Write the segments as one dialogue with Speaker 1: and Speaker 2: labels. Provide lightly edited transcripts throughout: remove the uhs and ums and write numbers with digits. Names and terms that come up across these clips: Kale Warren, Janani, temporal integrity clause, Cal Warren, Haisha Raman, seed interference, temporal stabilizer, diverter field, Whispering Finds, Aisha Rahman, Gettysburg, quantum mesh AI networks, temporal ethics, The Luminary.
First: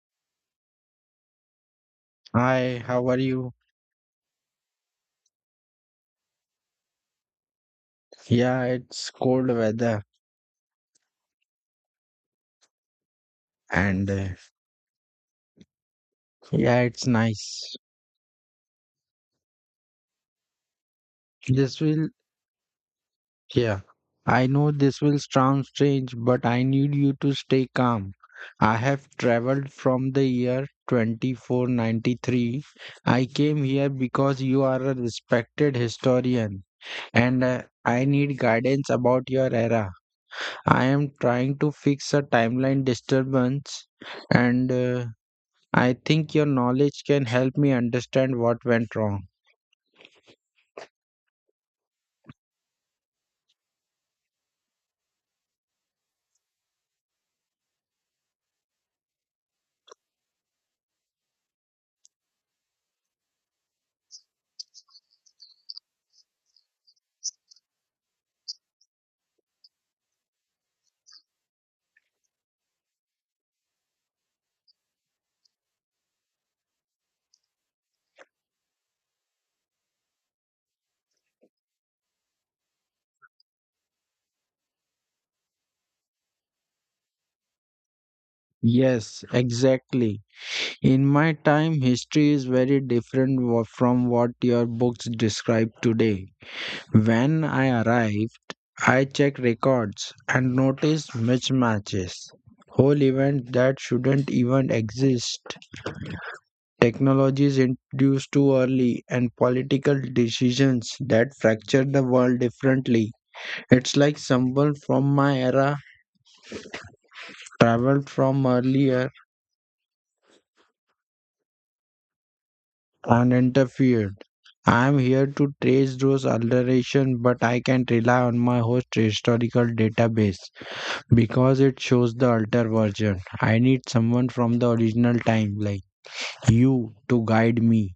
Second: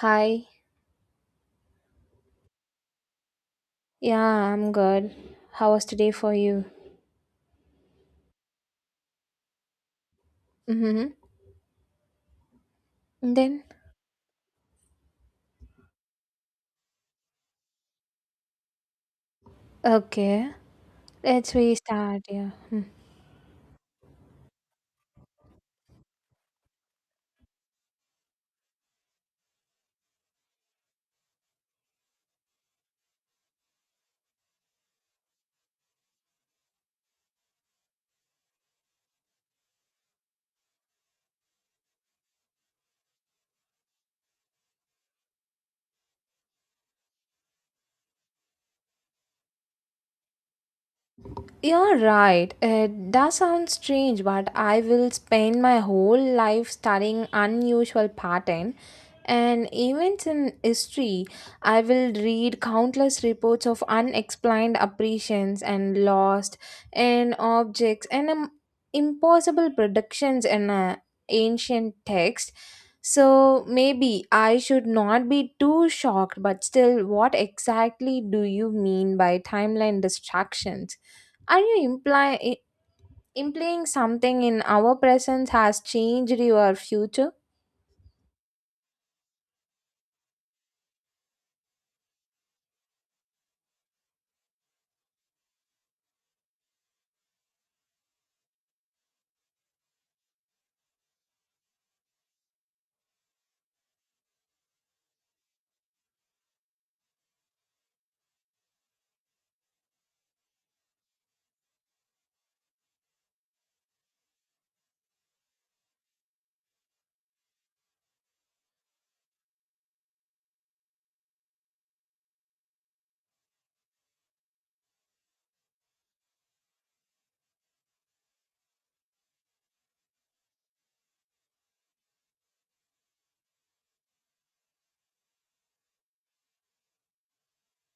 Speaker 1: Hi.
Speaker 2: Hi, how are you?
Speaker 1: Yeah, I'm good. How was today for you?
Speaker 2: Yeah, it's cold weather
Speaker 1: Mm-hmm. Then,
Speaker 2: and yeah, it's nice.
Speaker 1: okay, let's
Speaker 2: This will,
Speaker 1: restart. Yeah. Mm-hmm.
Speaker 2: yeah, I know this will sound strange, but I need you to stay calm. I have traveled from the year 2493. I came here because you are a respected historian and I need guidance about your era. I am trying to fix a timeline disturbance and I think your knowledge can help me understand what went wrong.
Speaker 1: You're right. It does sound strange, but I will spend my whole life studying unusual pattern and events in history. I will read countless reports of unexplained apparitions and lost and objects and impossible predictions in a ancient text. So maybe I should not be too shocked, but still, what exactly do you mean by timeline distractions? Are you implying something in our presence has changed your future?
Speaker 2: Yes, exactly. In my time, history is very different from what your books describe today. When I arrived, I checked records and noticed mismatches. Whole events that shouldn't even exist, technologies introduced too early, and political decisions that fractured the world differently. It's like someone from my era traveled from earlier and interfered. I am here to trace those alterations, but I can't rely on my host historical database because it shows the altered version. I need someone from the original time, like you, to guide me.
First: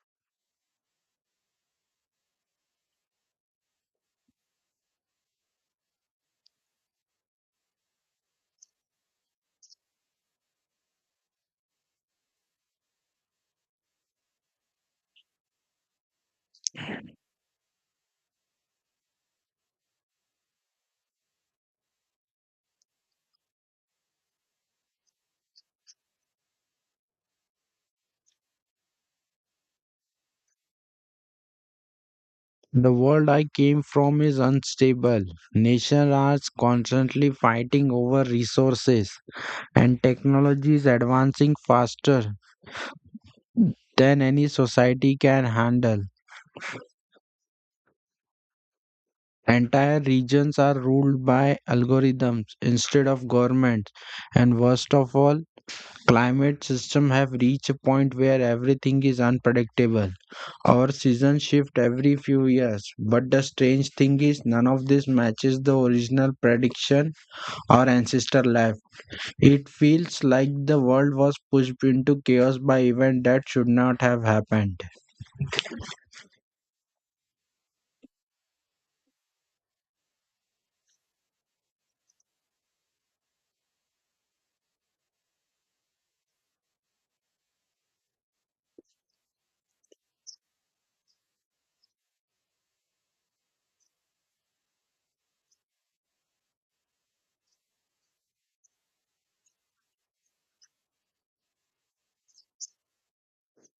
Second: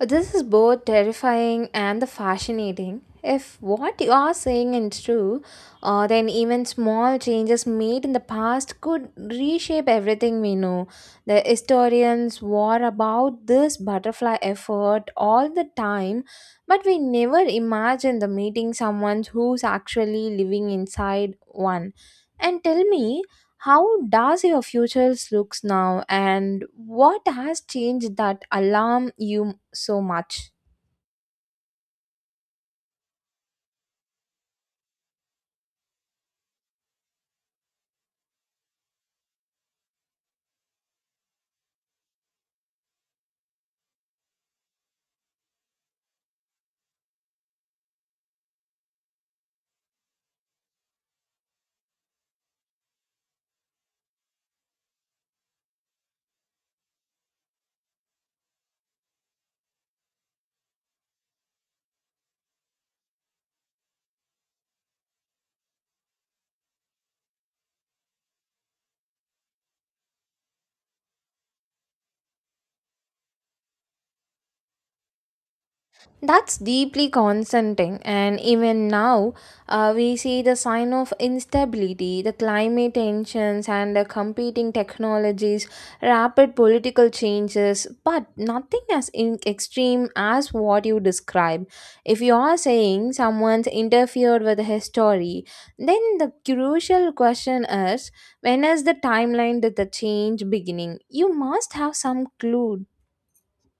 Speaker 1: This is both terrifying and the fascinating. If what you are saying is true, then even small changes made in the past could reshape everything we know. The historians war about this butterfly effort all the time, but we never imagine the meeting someone who's actually living inside one. And tell me, how does your future looks now and what has changed that alarm you so much?
Speaker 2: The world I came from is unstable. Nations are constantly fighting over resources, and technology is advancing faster than any society can handle. Entire regions are ruled by algorithms instead of governments. And worst of all, climate systems have reached a point where everything is unpredictable. Our seasons shift every few years, but the strange thing is none of this matches the original prediction our ancestor left. It feels like the world was pushed into chaos by events that should not have happened.
Speaker 1: That's deeply concerning, and even now, we see the sign of instability, the climate tensions, and the competing technologies, rapid political changes, but nothing as in extreme as what you describe. If you are saying someone's interfered with the history, then the crucial question is when is the timeline that the change beginning? You must have some clue.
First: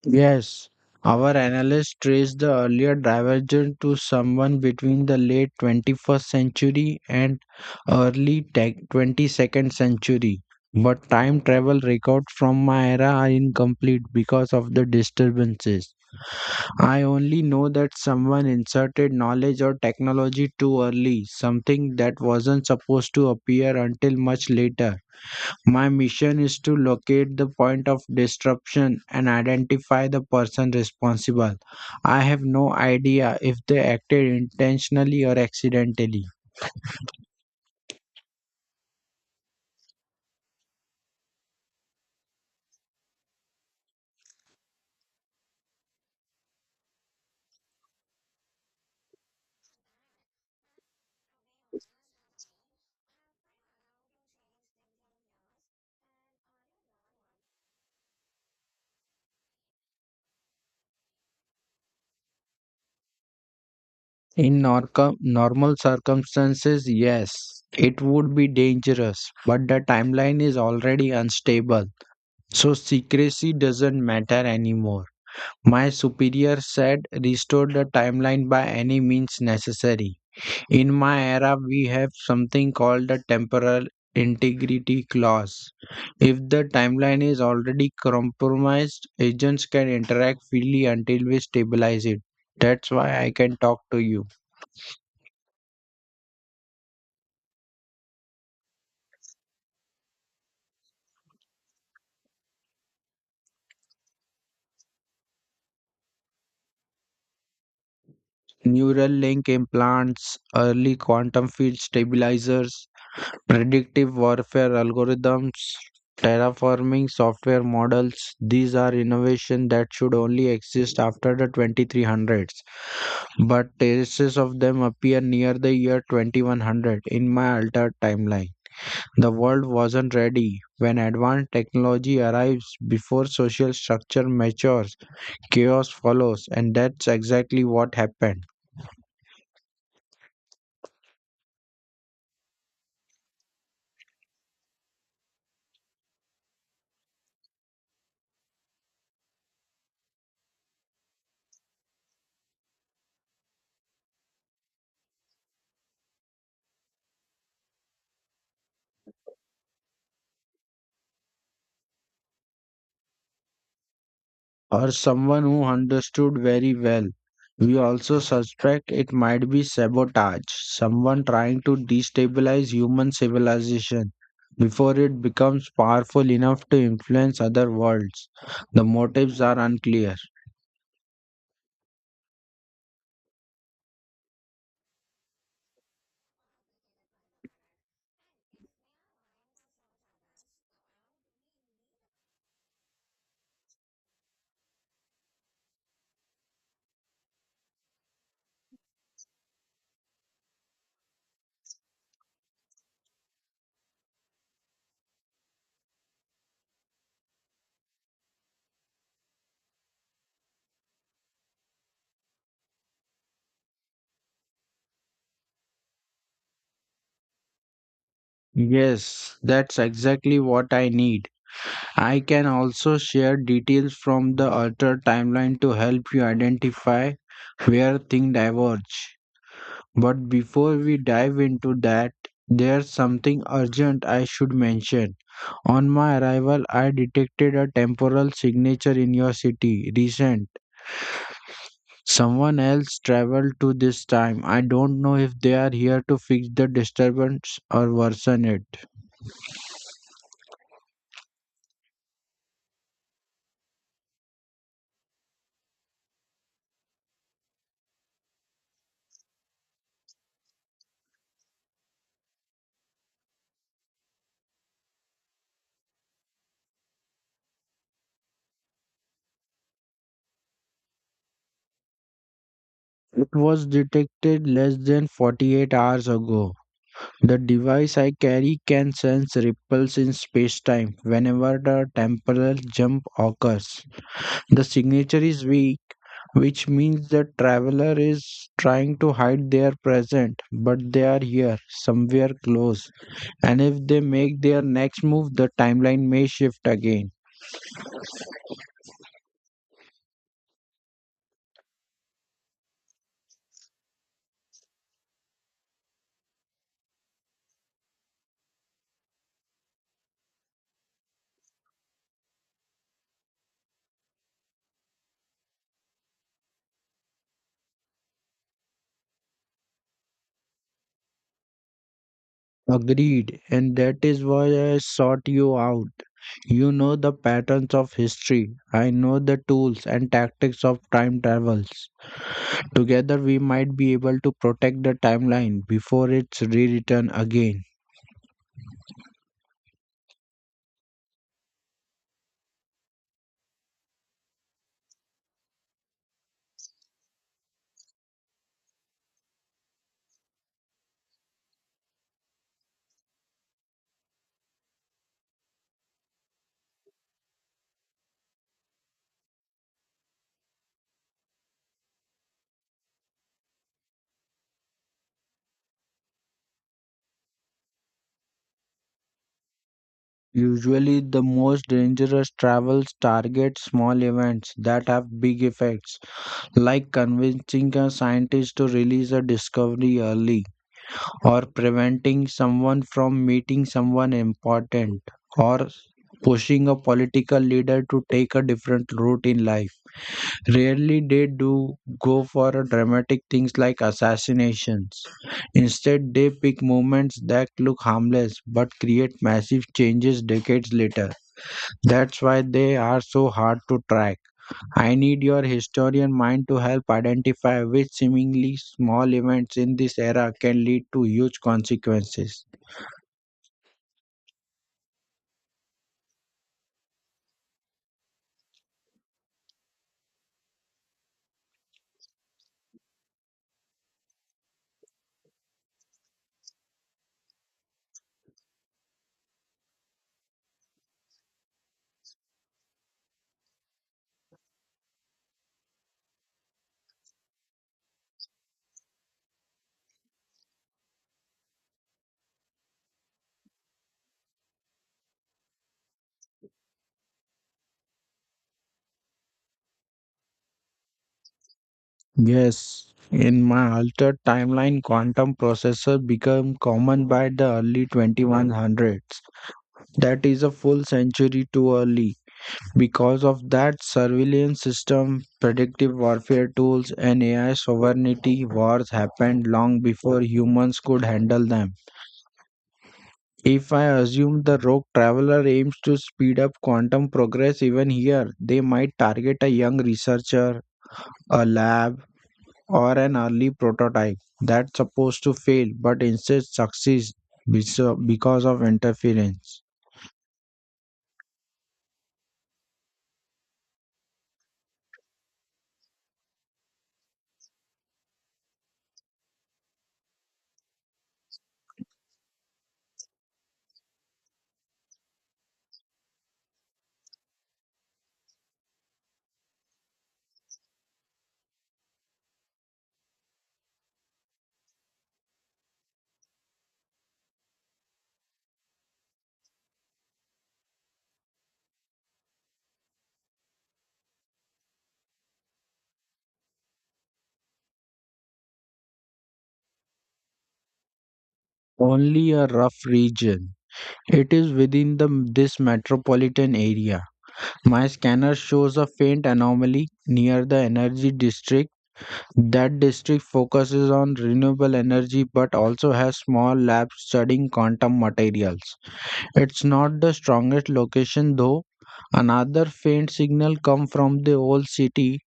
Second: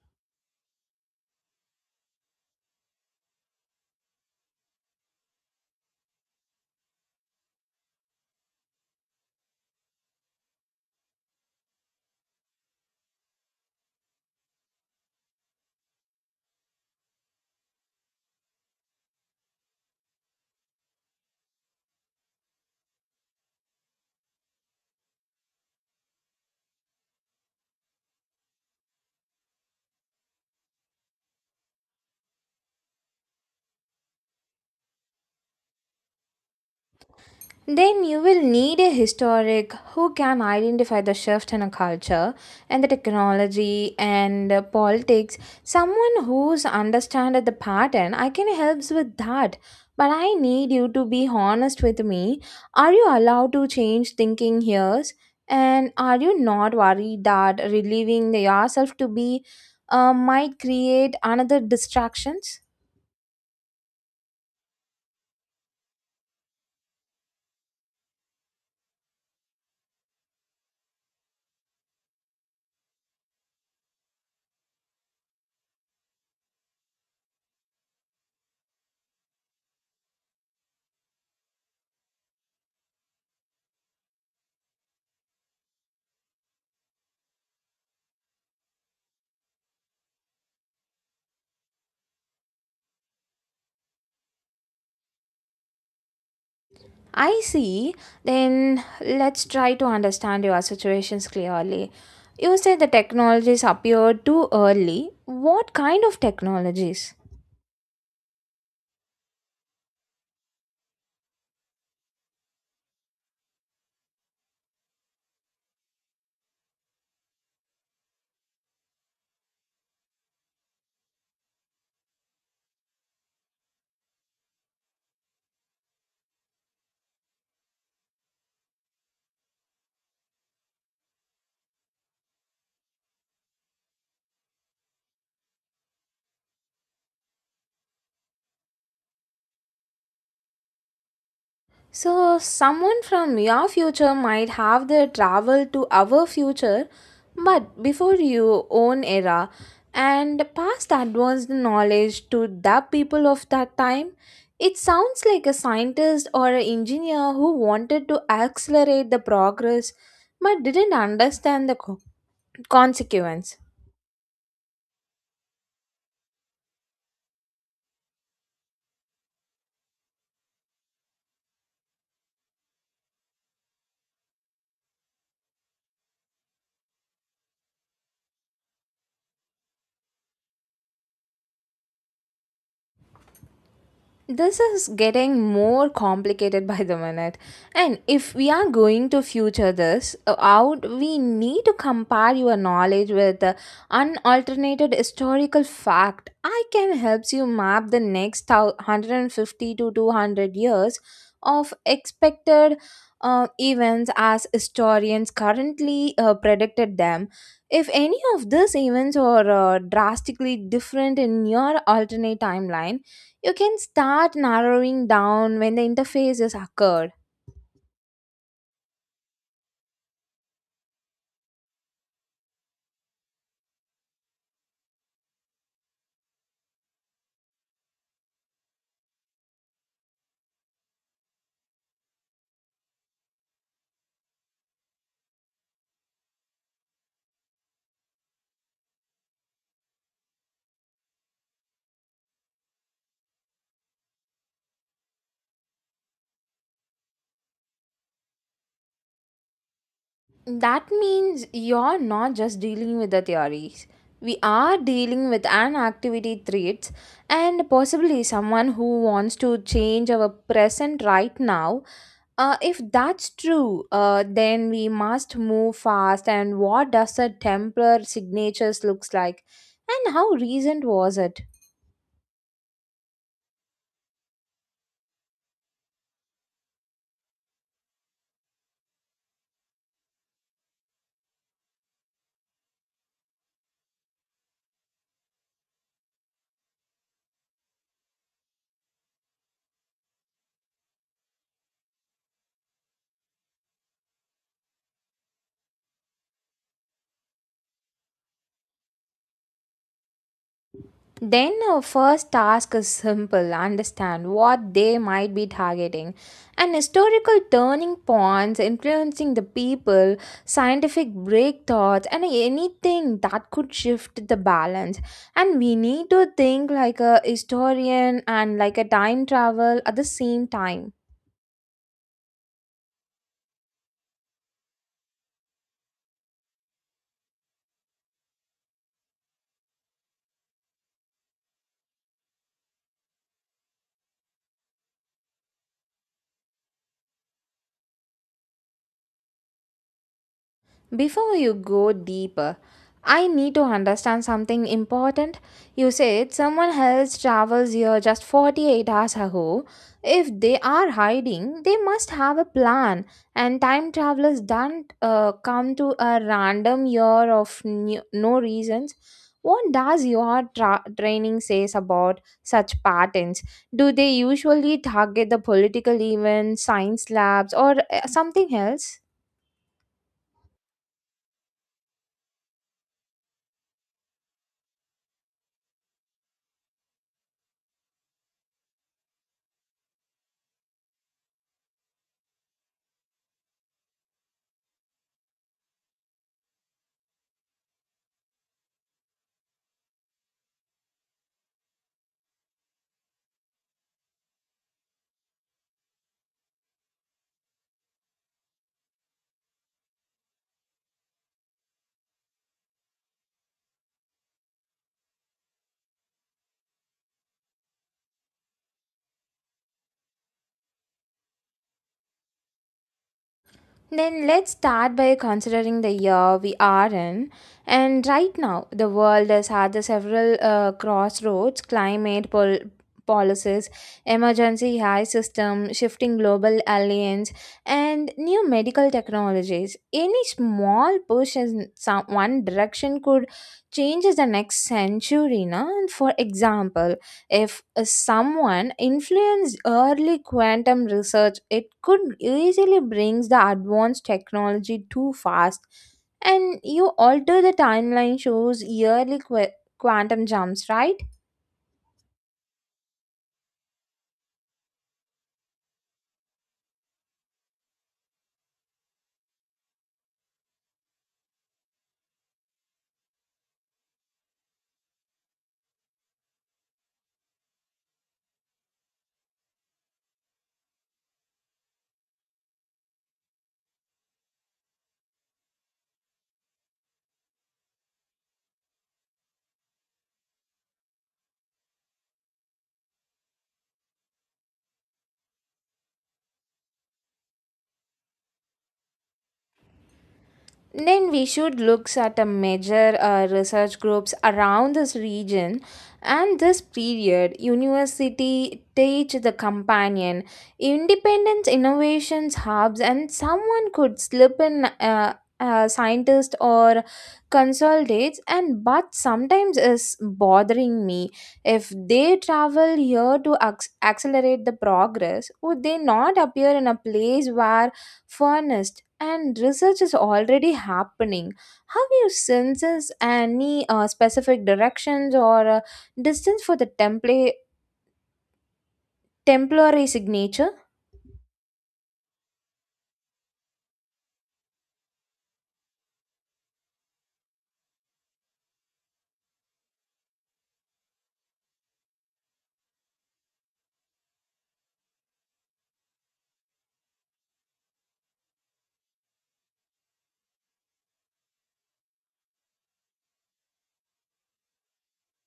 Speaker 2: Yes, our analysts traced the earlier divergence to someone between the late 21st century and 22nd century. But time travel records from my era are incomplete because of the disturbances. I only know that someone inserted knowledge or technology too early, something that wasn't supposed to appear until much later. My mission is to locate the point of disruption and identify the person responsible. I have no idea if they acted intentionally or accidentally.
Speaker 1: Then you will need a historic who can identify the shift in a culture and the technology and politics. Someone who's understand the pattern, I can helps with that. But I need you to be honest with me. Are you allowed to change thinking here? And are you not worried that relieving yourself to be might create another distractions?
Speaker 2: In normal circumstances, yes, it would be dangerous, but the timeline is already unstable, so secrecy doesn't matter anymore. My superior said restore the timeline by any means necessary. In my era, we have something called the temporal integrity clause. If the timeline is already compromised, agents can interact freely until we stabilize it. That's why I can talk to you.
Speaker 1: I see. Then let's try to understand your situations clearly. You said the technologies appeared too early. What kind of technologies?
Speaker 2: Neural link implants, early quantum field stabilizers, predictive warfare algorithms, terraforming software models, these are innovation that should only exist after the 2300s. But traces of them appear near the year 2100 in my altered timeline. The world wasn't ready. When advanced technology arrives before social structure matures, chaos follows, and that's exactly what happened.
Speaker 1: So, someone from your future might have the travel to our future, but before your own era, and pass advanced knowledge to the people of that time. It sounds like a scientist or an engineer who wanted to accelerate the progress but didn't understand the consequence.
Speaker 2: Or someone who understood very well. We also suspect it might be sabotage, someone trying to destabilize human civilization before it becomes powerful enough to influence other worlds. The motives are unclear.
Speaker 1: This is getting more complicated by the minute, and if we are going to future this out, we need to compare your knowledge with unalternated historical fact. I can helps you map the next 150 to 200 years of expected events as historians currently predicted them. If any of these events are drastically different in your alternate timeline, you can start narrowing down when the interface is occurred.
Speaker 2: Yes, that's exactly what I need. I can also share details from the altered timeline to help you identify where things diverge. But before we dive into that, there's something urgent I should mention. On my arrival, I detected a temporal signature in your city, recent. Someone else traveled to this time. I don't know if they are here to fix the disturbance or worsen it.
Speaker 1: That means you're not just dealing with the theories. We are dealing with an activity threats and possibly someone who wants to change our present right now. If that's true, then we must move fast. And what does a Templar signatures looks like, and how recent was it?
Speaker 2: It was detected less than 48 hours ago. The device I carry can sense ripples in space-time whenever the temporal jump occurs. The signature is weak, which means the traveler is trying to hide their present, but they are here, somewhere close. And if they make their next move, the timeline may shift again.
Speaker 1: Then our first task is simple understand what they might be targeting and historical turning points influencing the people, scientific breakthroughs, and anything that could shift the balance. And we need to think like a historian and like a time travel at the same time.
Speaker 2: Agreed, and that is why I sought you out. You know the patterns of history. I know the tools and tactics of time travels. Together, we might be able to protect the timeline before it's rewritten again.
Speaker 1: Before you go deeper, I need to understand something important. You said someone else travels here just 48 hours ago. If they are hiding, they must have a plan. And time travelers don't come to a random year of new, no reasons. What does your training says about such patterns? Do they usually target the political events, science labs, or something else?
Speaker 2: Usually, the most dangerous travels target small events that have big effects, like convincing a scientist to release a discovery early, or preventing someone from meeting someone important, or pushing a political leader to take a different route in life. Rarely they do go for a dramatic things like assassinations. Instead, they pick movements that look harmless but create massive changes decades later. That's why they are so hard to track. I need your historian mind to help identify which seemingly small events in this era can lead to huge consequences.
Speaker 1: Then let's start by considering the year we are in. And right now, the world is at the several crossroads climate policies, emergency high system, shifting global alliance, and new medical technologies. Any small push in some one direction could change the next century. Na? And for example, if someone influenced early quantum research, it could easily brings the advanced technology too fast. And you alter the timeline shows yearly quantum jumps, right?
Speaker 2: Yes, in my altered timeline, quantum processors become common by the early 2100s. That is a full century too early. Because of that, surveillance system, predictive warfare tools, and AI sovereignty wars happened long before humans could handle them. If I assume the rogue traveler aims to speed up quantum progress even here, they might target a young researcher, a lab, or an early prototype that's supposed to fail but instead succeeds because of interference.
Speaker 1: Then we should look at a major research groups around this region and this period university teach the companion independence innovations hubs, and someone could slip in scientist or consultates. And but sometimes is bothering me, if they travel here to accelerate the progress, would they not appear in a place where furnished and research is already happening? How you senses any specific directions or distance for the template temporary signature?
Speaker 2: Only a rough region. It is within the, this metropolitan area. My scanner shows a faint anomaly near the energy district. That district focuses on renewable energy but also has small labs studying quantum materials. It's not the strongest location though. Another faint signal come from the old city,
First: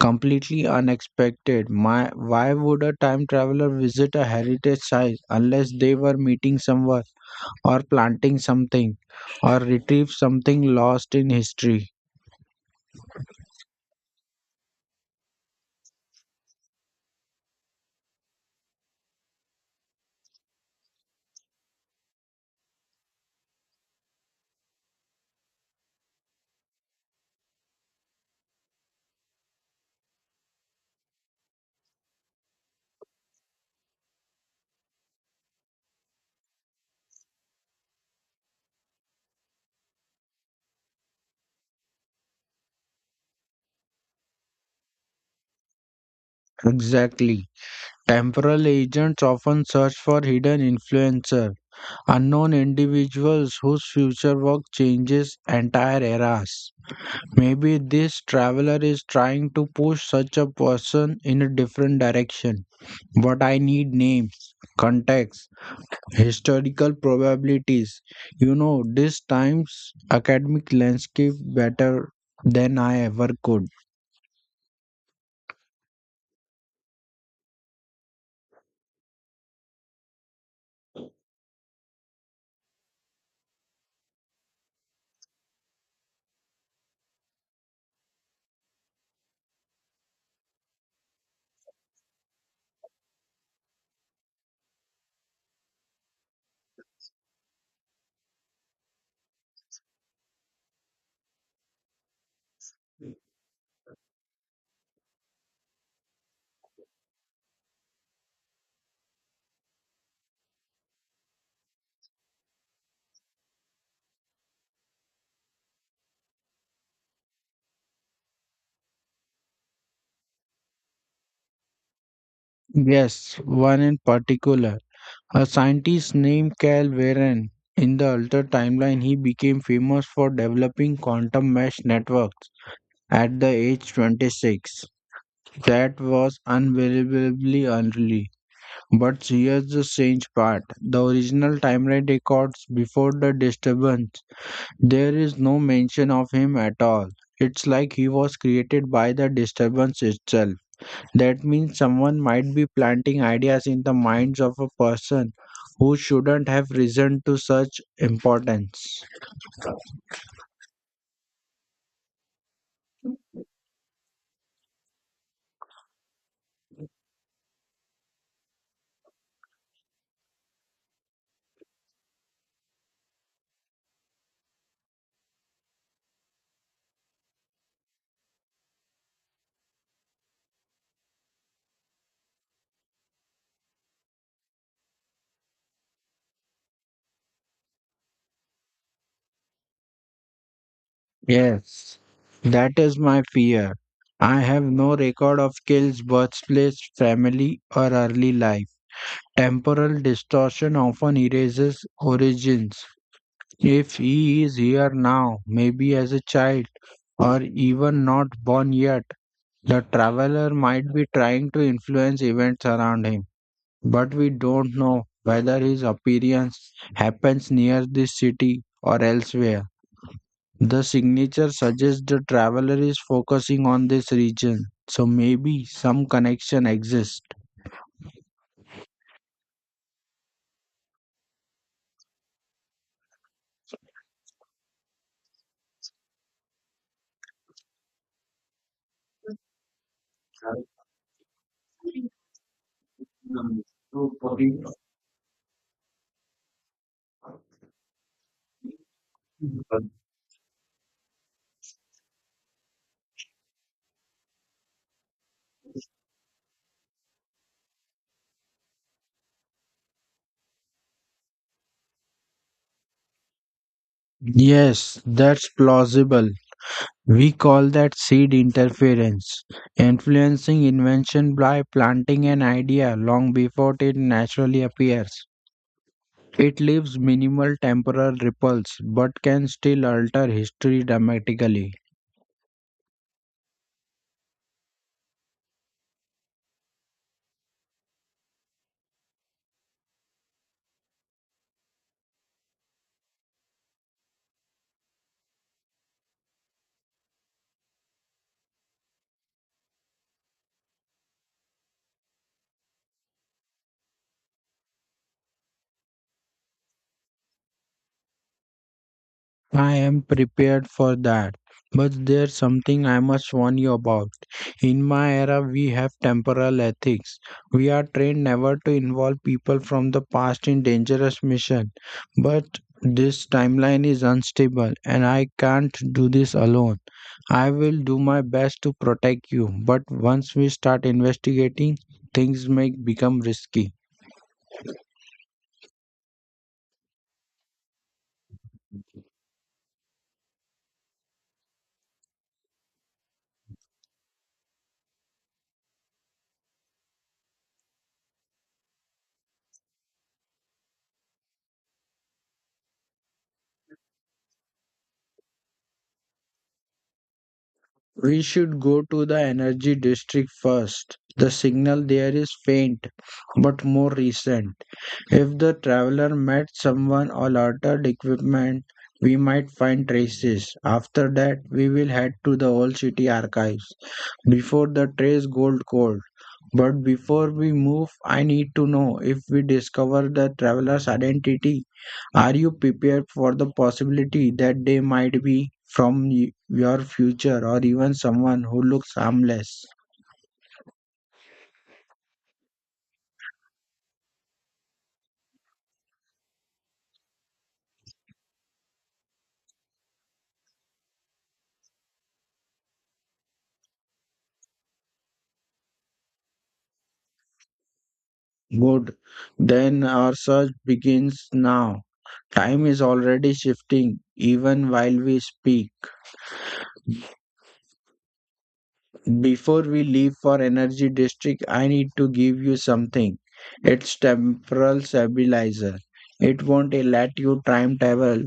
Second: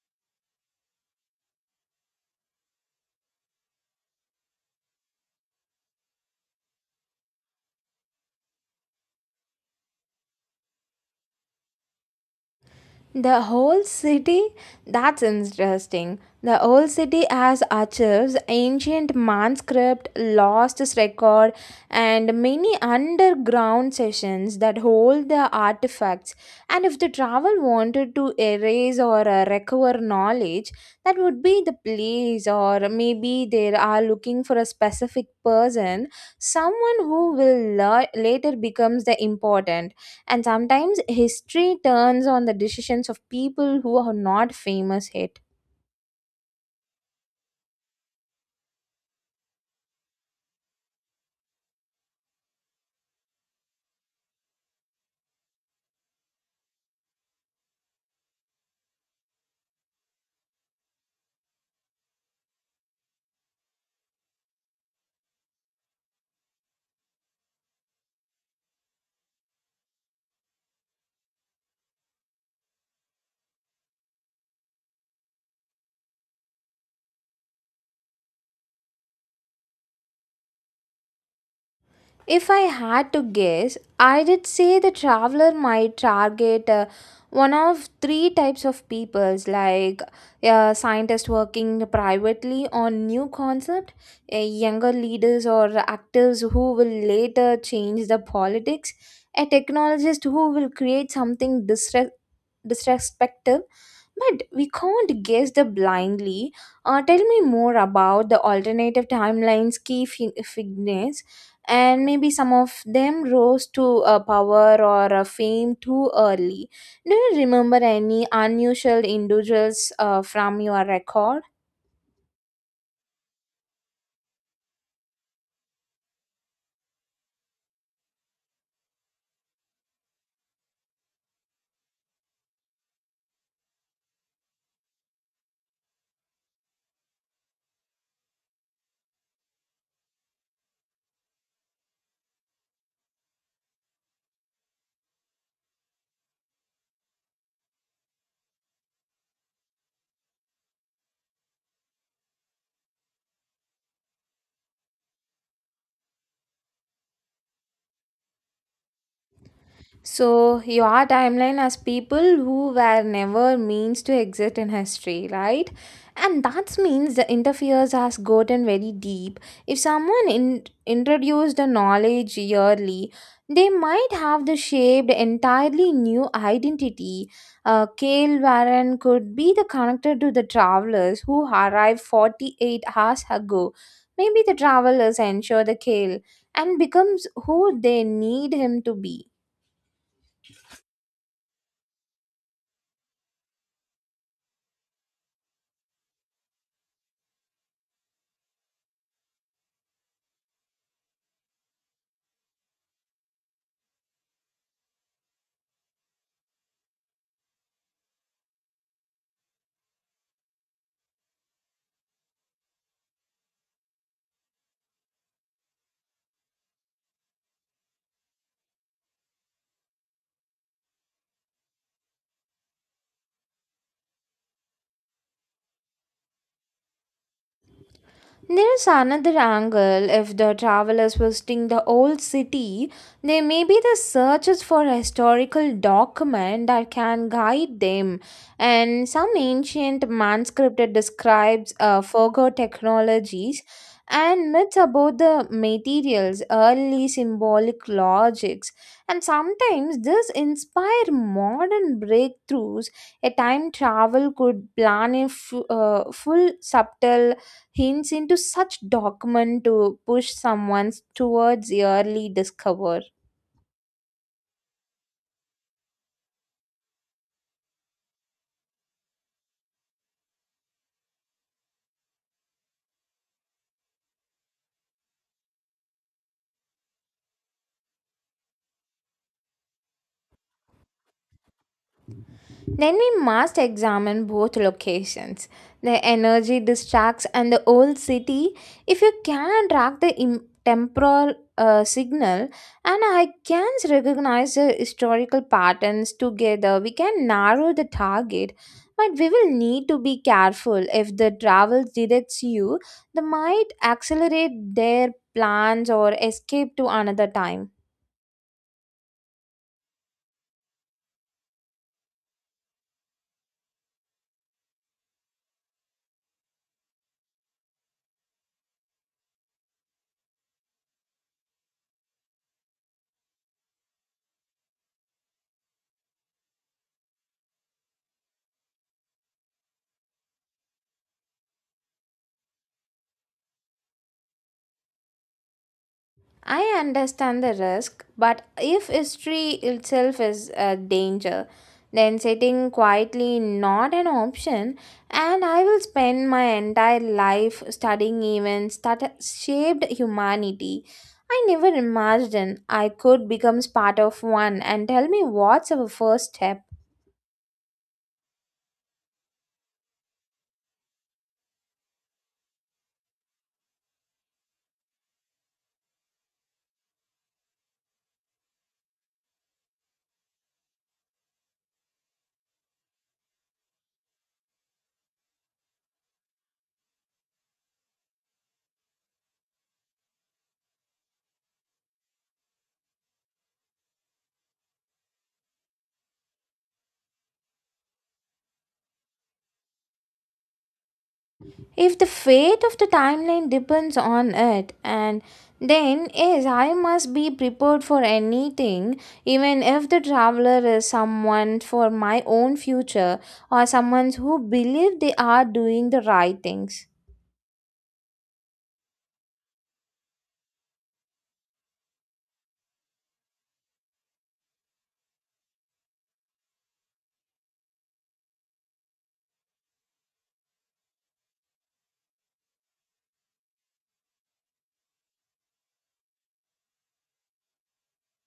Speaker 2: completely unexpected. My, why would a time traveler visit a heritage site unless they were meeting someone or planting something or retrieve something lost in history?
Speaker 1: The whole city? That's interesting. The whole city has archives, ancient manuscript, lost record, and many underground sessions that hold the artifacts. And if the travel wanted to erase or recover knowledge, that would be the place. Or maybe they are looking for a specific person, someone who will later becomes the important. And sometimes history turns on the decisions of people who are not famous yet.
Speaker 2: Exactly. Temporal agents often search for hidden influencer unknown individuals whose future work changes entire eras. Maybe this traveler is trying to push such a person in a different direction. But I need names, context, historical probabilities. You know, this time's academic landscape better than I ever could.
Speaker 1: If I had to guess, I did say the traveler might target one of three types of peoples like a scientist working privately on new concept, a younger leaders or actors who will later change the politics, a technologist who will create something disrespectful. But we can't guess the blindly. Tell me more about the alternative timelines, key figures, and maybe some of them rose to power or fame too early. Do you remember any unusual individuals from your record?
Speaker 2: Yes, one in particular. A scientist named Cal Warren. In the altered timeline, he became famous for developing quantum mesh networks at the age 26. That was unbelievably early. But here's the strange part the original timeline records before the disturbance, there is no mention of him at all. It's like he was created by the disturbance itself. That means someone might be planting ideas in the minds of a person who shouldn't have risen to such importance.
Speaker 1: So, your timeline as people who were never means to exist in history, right? And that means the interferes has gotten very deep. If someone introduced the knowledge yearly, they might have the shaped entirely new identity. Kale Warren could be the connector to the travelers who arrived 48 hours ago. Maybe the travelers ensure the Kale and becomes who they need him to be.
Speaker 2: Yes, that is my fear. I have no record of kills, birthplace, family, or early life. Temporal distortion often erases origins. If he is here now, maybe as a child, or even not born yet, the traveler might be trying to influence events around him. But we don't know whether his appearance happens near this city or elsewhere. The signature suggests the traveler is focusing on this region, so maybe some connection exists.
Speaker 1: There's another angle. If the travelers visiting the old city, they may be the searches for a historical document that can guide them. And some ancient manuscript that describes forgo technologies and myths about the materials, early symbolic logics. And sometimes this inspire modern breakthroughs. A time travel could plan a full subtle hints into such document to push someone towards early discover.
Speaker 2: Yes, that's plausible. We call that seed interference, influencing invention by planting an idea long before it naturally appears. It leaves minimal temporal ripples but can still alter history dramatically.
Speaker 1: Then we must examine both locations the energy distracts and the old city. If you can track the temporal signal and I can recognize the historical patterns together, we can narrow the target. But we will need to be careful if the travel directs you, they might accelerate their plans or escape to another time.
Speaker 2: I am prepared for that. But there's something I must warn you about. In my era, we have temporal ethics. We are trained never to involve people from the past in dangerous missions. But this timeline is unstable, and I can't do this alone. I will do my best to protect you, but once we start investigating, things may become risky.
Speaker 1: I understand the risk, but if history itself is a danger, then sitting quietly not an option, and I will spend my entire life studying events that shaped humanity. I never imagined I could become part of one and tell me what's our first step.
Speaker 2: We should go to the energy district first. The signal there is faint but more recent. If the traveler met someone or altered equipment, we might find traces. After that, we will head to the old city archives before the trace gold cold. But before we move, I need to know if we discover the traveler's identity, are you prepared for the possibility that they might be from your future or even someone who looks harmless?
Speaker 1: If the fate of the timeline depends on it, and then yes, I must be prepared for anything, even if the traveler is someone for my own future or someone who believe they are doing the right things.
Speaker 2: Good. Then our search begins now. Time is already shifting even while we speak. Before we leave for Energy District, I need to give you something. It's temporal stabilizer. It won't let you time travel,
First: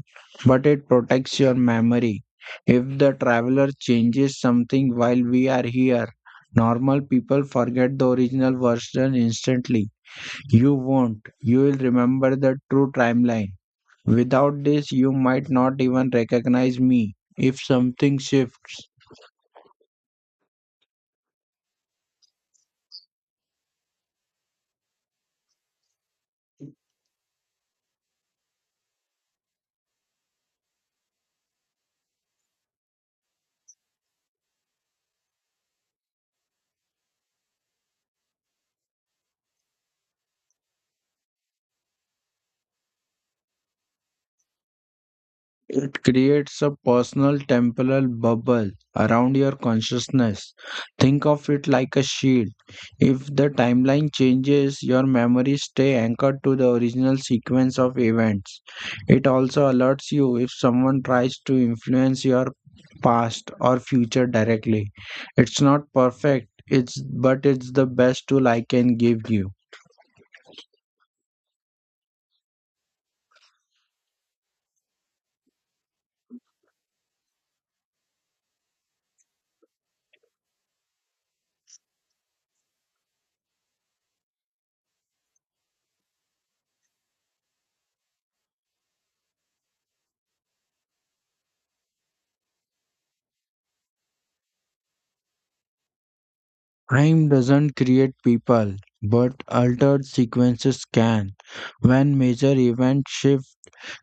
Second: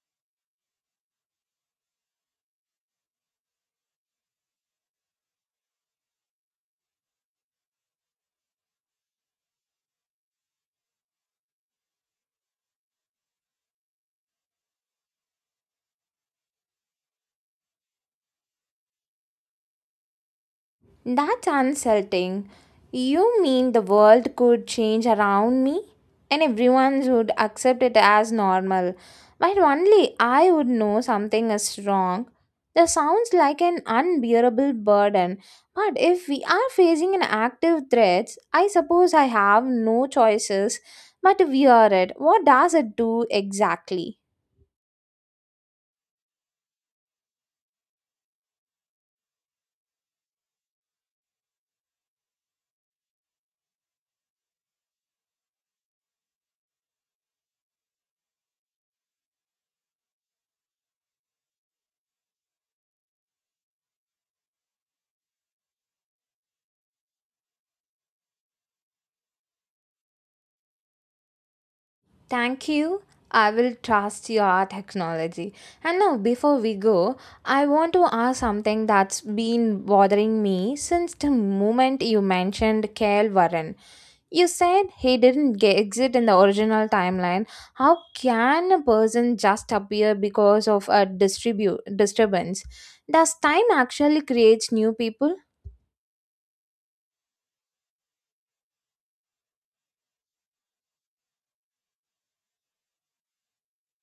Speaker 2: but it protects your memory. If the traveler changes something while we are here, normal people forget the original version instantly. You won't. You will remember the true timeline. Without this, you might not even recognize me. If something shifts,
Speaker 1: That's unsettling. You mean the world could change around me? And everyone would accept it as normal. But only I would know something is wrong. That sounds like an unbearable burden. But if we are facing an active threat, I suppose I have no choices but to wear it. What does it do exactly?
Speaker 2: it creates a personal temporal bubble around your consciousness. Think of it like a shield. If the timeline changes, your memories stay anchored to the original sequence of events. It also alerts you if someone tries to influence your past or future directly. It's not perfect, it's but it's the best tool I can give you.
Speaker 1: Thank you. I will trust your technology. And now, before we go, I want to ask something that's been bothering me since the moment you mentioned Kale Warren. You said he didn't exist in the original timeline. How can a person just appear because of a disturbance? Does time actually creates new people?
Speaker 2: Time doesn't create people, but altered sequences can. When major events shift,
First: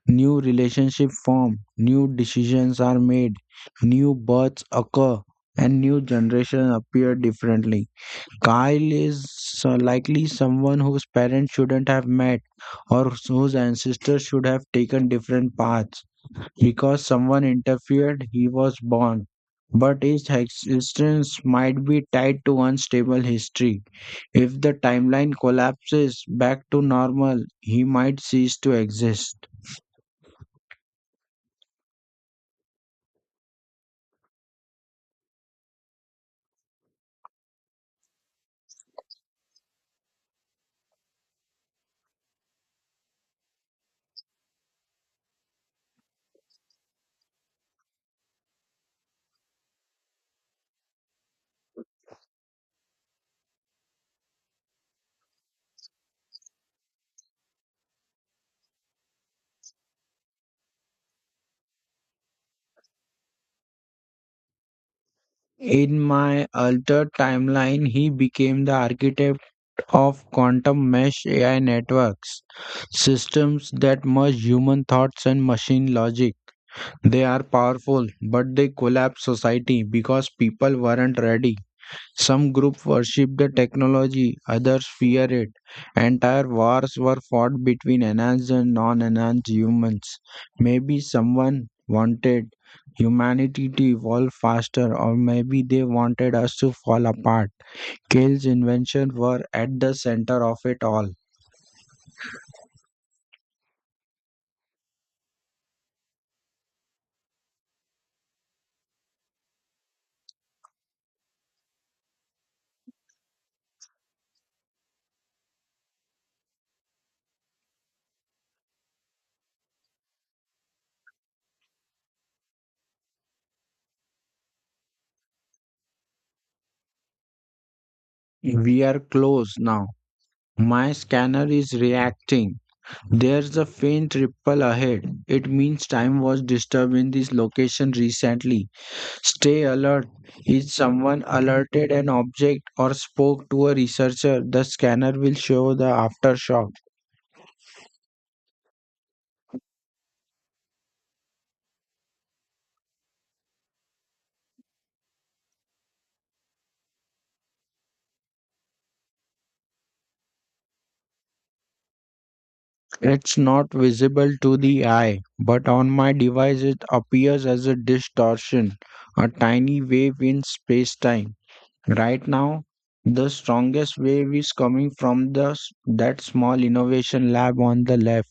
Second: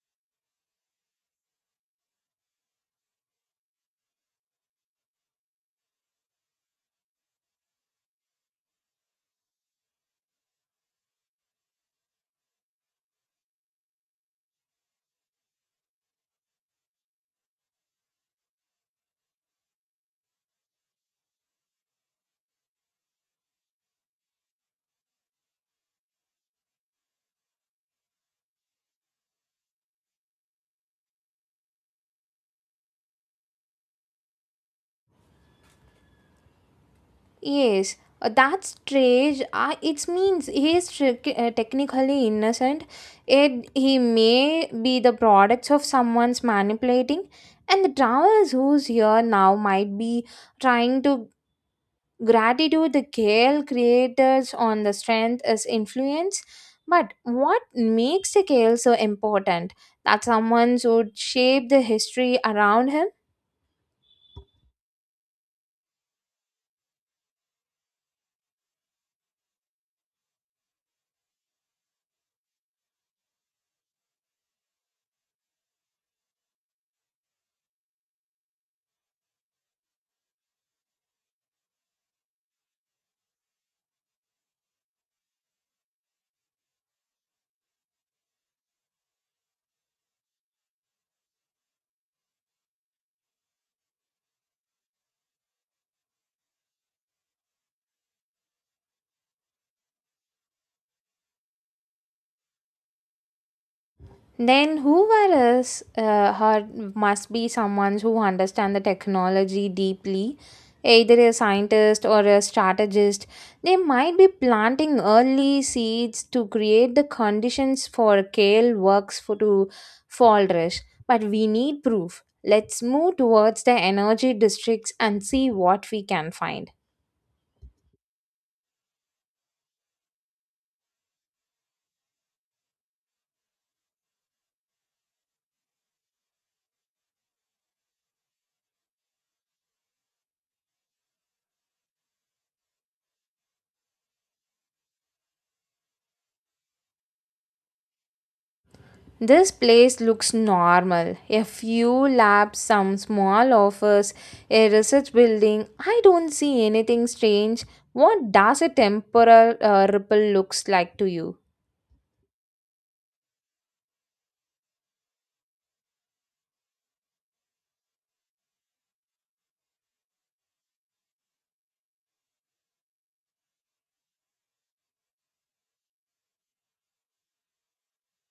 Speaker 2: new relationships form, new decisions are made, new births occur, and new generations appear differently. Kyle is so likely someone whose parents shouldn't have met or whose ancestors should have taken different paths because someone interfered, he was born. But his existence might be tied to unstable history. If the timeline collapses back to normal, he might cease to exist.
Speaker 1: Yes, that's strange. I it means he is technically innocent. It he may be the products of someone's manipulating, and the travellers who's here now might be trying to gratitude the kale creators on the strength as influence. But what makes the kale so important? That someone would shape the history around him.
Speaker 2: In my altered timeline, he became the architect of quantum mesh AI networks, systems that merge human thoughts and machine logic. They are powerful, but they collapse society because people weren't ready. Some groups worshipped the technology, others feared it. Entire wars were fought between enhanced and non enhanced humans. Maybe someone wanted humanity to evolve faster, or maybe they wanted us to fall apart. Kale's inventions were at the center of it all.
Speaker 1: Then whoever is her must be someone who understand the technology deeply, either a scientist or a strategist. They might be planting early seeds to create the conditions for kale works for to flourish. But we need proof. Let's move towards the energy districts and see what we can find.
Speaker 2: We are close now. My scanner is reacting. There's a faint ripple ahead. It means time was disturbed in this location recently. Stay alert. If someone alerted an object or spoke to a researcher, the scanner will show the aftershock.
Speaker 1: This place looks normal. A few labs, some small office, a research building. I don't see anything strange. What does a temporal ripple looks like to you?
Speaker 2: It's not visible to the eye, but on my device it appears as a distortion, a tiny wave in space-time. Right now, the strongest wave is coming from the that small innovation lab on the left.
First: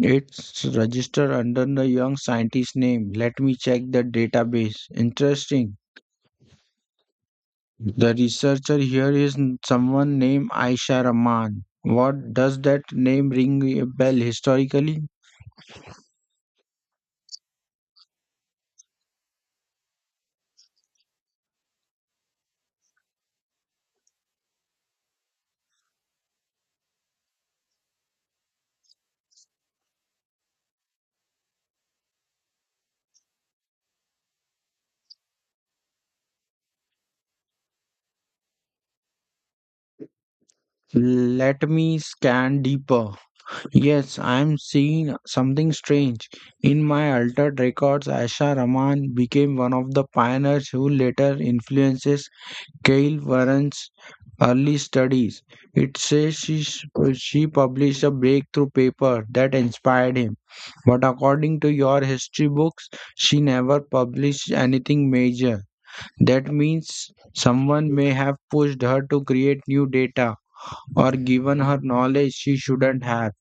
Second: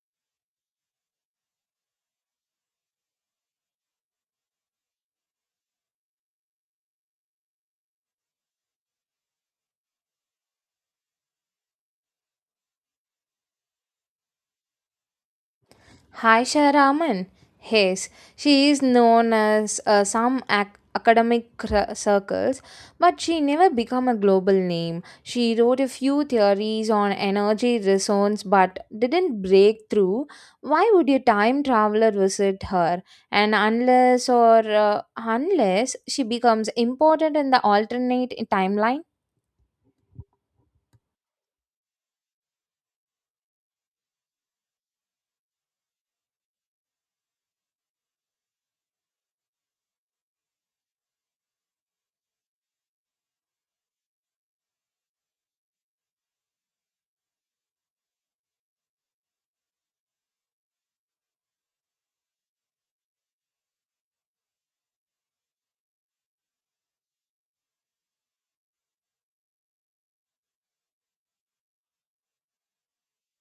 Speaker 2: It's registered under the young scientist name. Let me check the database. Interesting. The researcher here is someone named Aisha Rahman. What does that name ring a bell historically?
Speaker 1: Haisha Raman. Yes, she is known as some academic circles, but she never became a global name. She wrote a few theories on energy resonance but didn't break through. Why would a time traveler visit her? And unless or unless she becomes important in the alternate timeline.
Speaker 2: Let me scan deeper. Yes, I am seeing something strange. In my altered records, Aisha Rahman became one of the pioneers who later influences Gail Warren's early studies. It says she published a breakthrough paper that inspired him, but according to your history books, she never published anything major. That means someone may have pushed her to create new data or given her knowledge she shouldn't have.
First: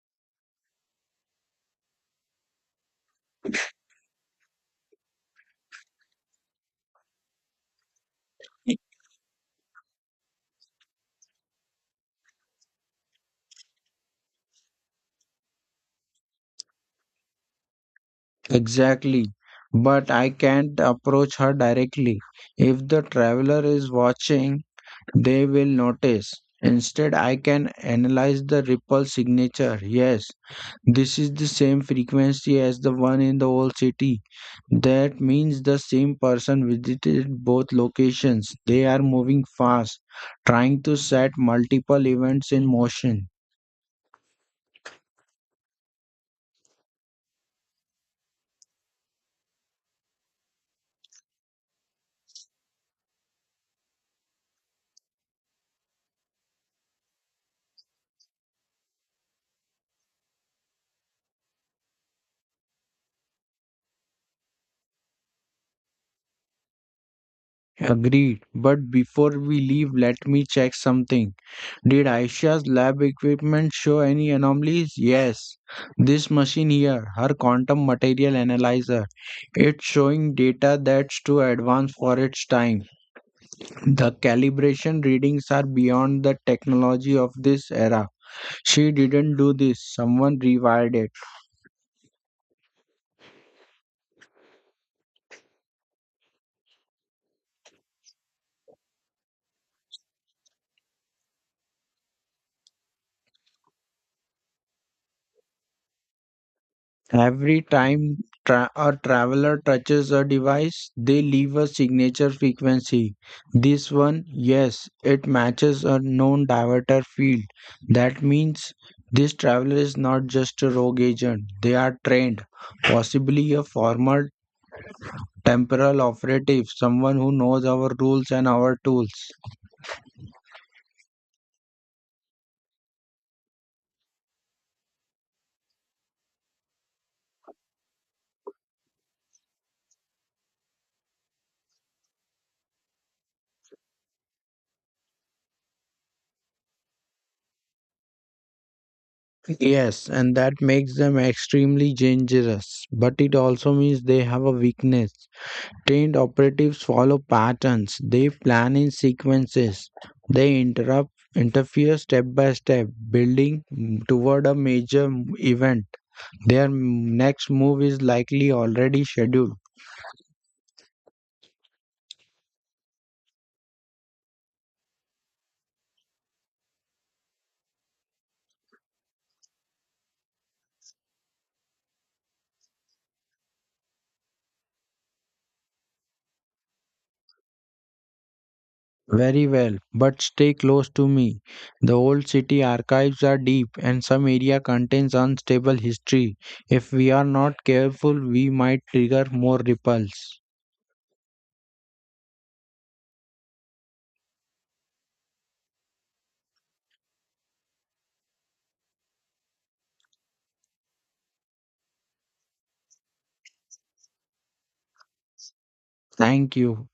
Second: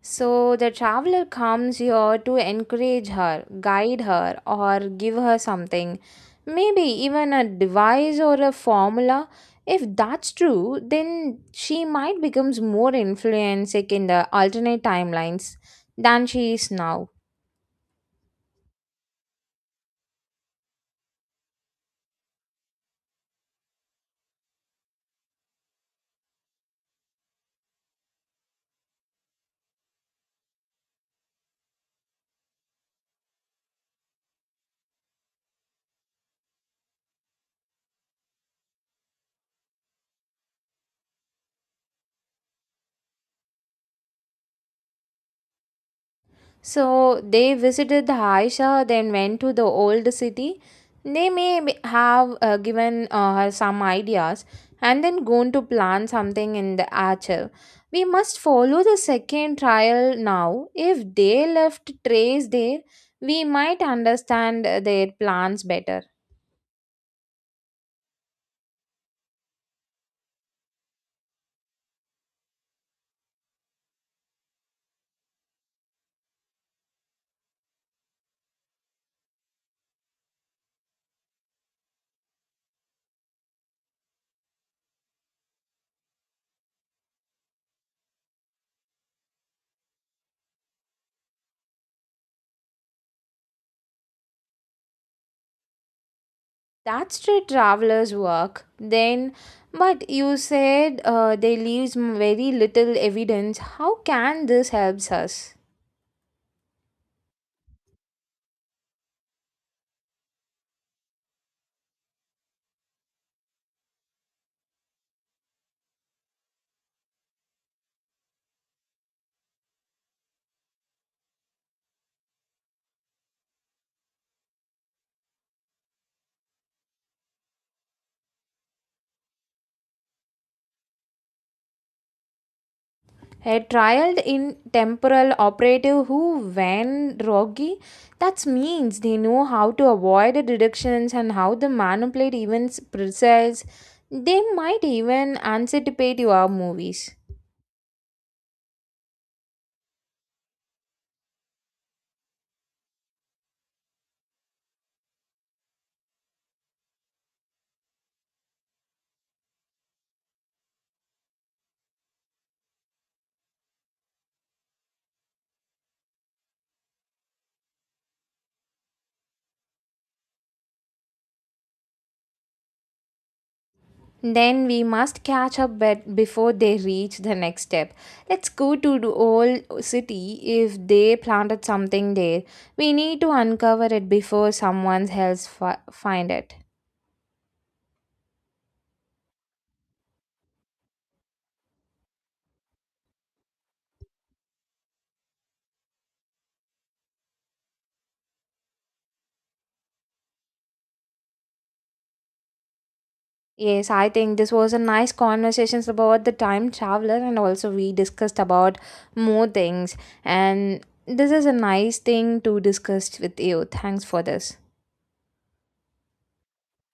Speaker 1: So the traveler comes here to encourage her, guide her, or give her something, maybe even a device or a formula. If that's true, then she might becomes more influencing in the alternate timelines than she is now.
Speaker 2: Exactly. But I can't approach her directly. If the traveler is watching, they will notice. Instead, I can analyze the ripple signature. Yes, this is the same frequency as the one in the old city. That means the same person visited both locations. They are moving fast, trying to set multiple events in motion.
Speaker 1: So they visited the Aisha, then went to the old city. They have given her some ideas and then gone to plan something in the archive. We must follow the second trial now. If they left trace there, we might understand their plans better.
Speaker 2: Agreed. But before we leave, let me check something. Did Aisha's lab equipment show any anomalies? Yes. This machine here, her quantum material analyzer, it's showing data that's too advanced for its time. The calibration readings are beyond the technology of this era. She didn't do this, someone rewired it.
Speaker 1: That's the traveler's work. Then, but you said they leaves very little evidence. How can this helps us?
Speaker 2: Every time a traveler touches a device, they leave a signature frequency. This one, yes, it matches a known diverter field. That means this traveler is not just a rogue agent, they are trained, possibly a former temporal operative, someone who knows our rules and our tools.
Speaker 1: He trialed in temporal operative who when Rogi. That means they know how to avoid the deductions and how to manipulate events precise. They might even anticipate your movies.
Speaker 2: Yes, and that makes them extremely dangerous, but it also means they have a weakness. Trained operatives follow patterns, they plan in sequences, they interrupt, interfere step by step, building toward a major event. Their next move is likely already scheduled.
Speaker 1: Then we must catch up bet before they reach the next step. Let's go to the old city if they planted something there. We need to uncover it before someone else find it.
Speaker 2: Very well, but stay close to me. The old city archives are deep and some area contains unstable history. If we are not careful, we might trigger more ripples.
Speaker 1: Yes, I think this was a nice conversations about the time traveler and also we discussed about more things and this is a nice thing to discuss with you. Thanks for this.
Speaker 2: Thank you.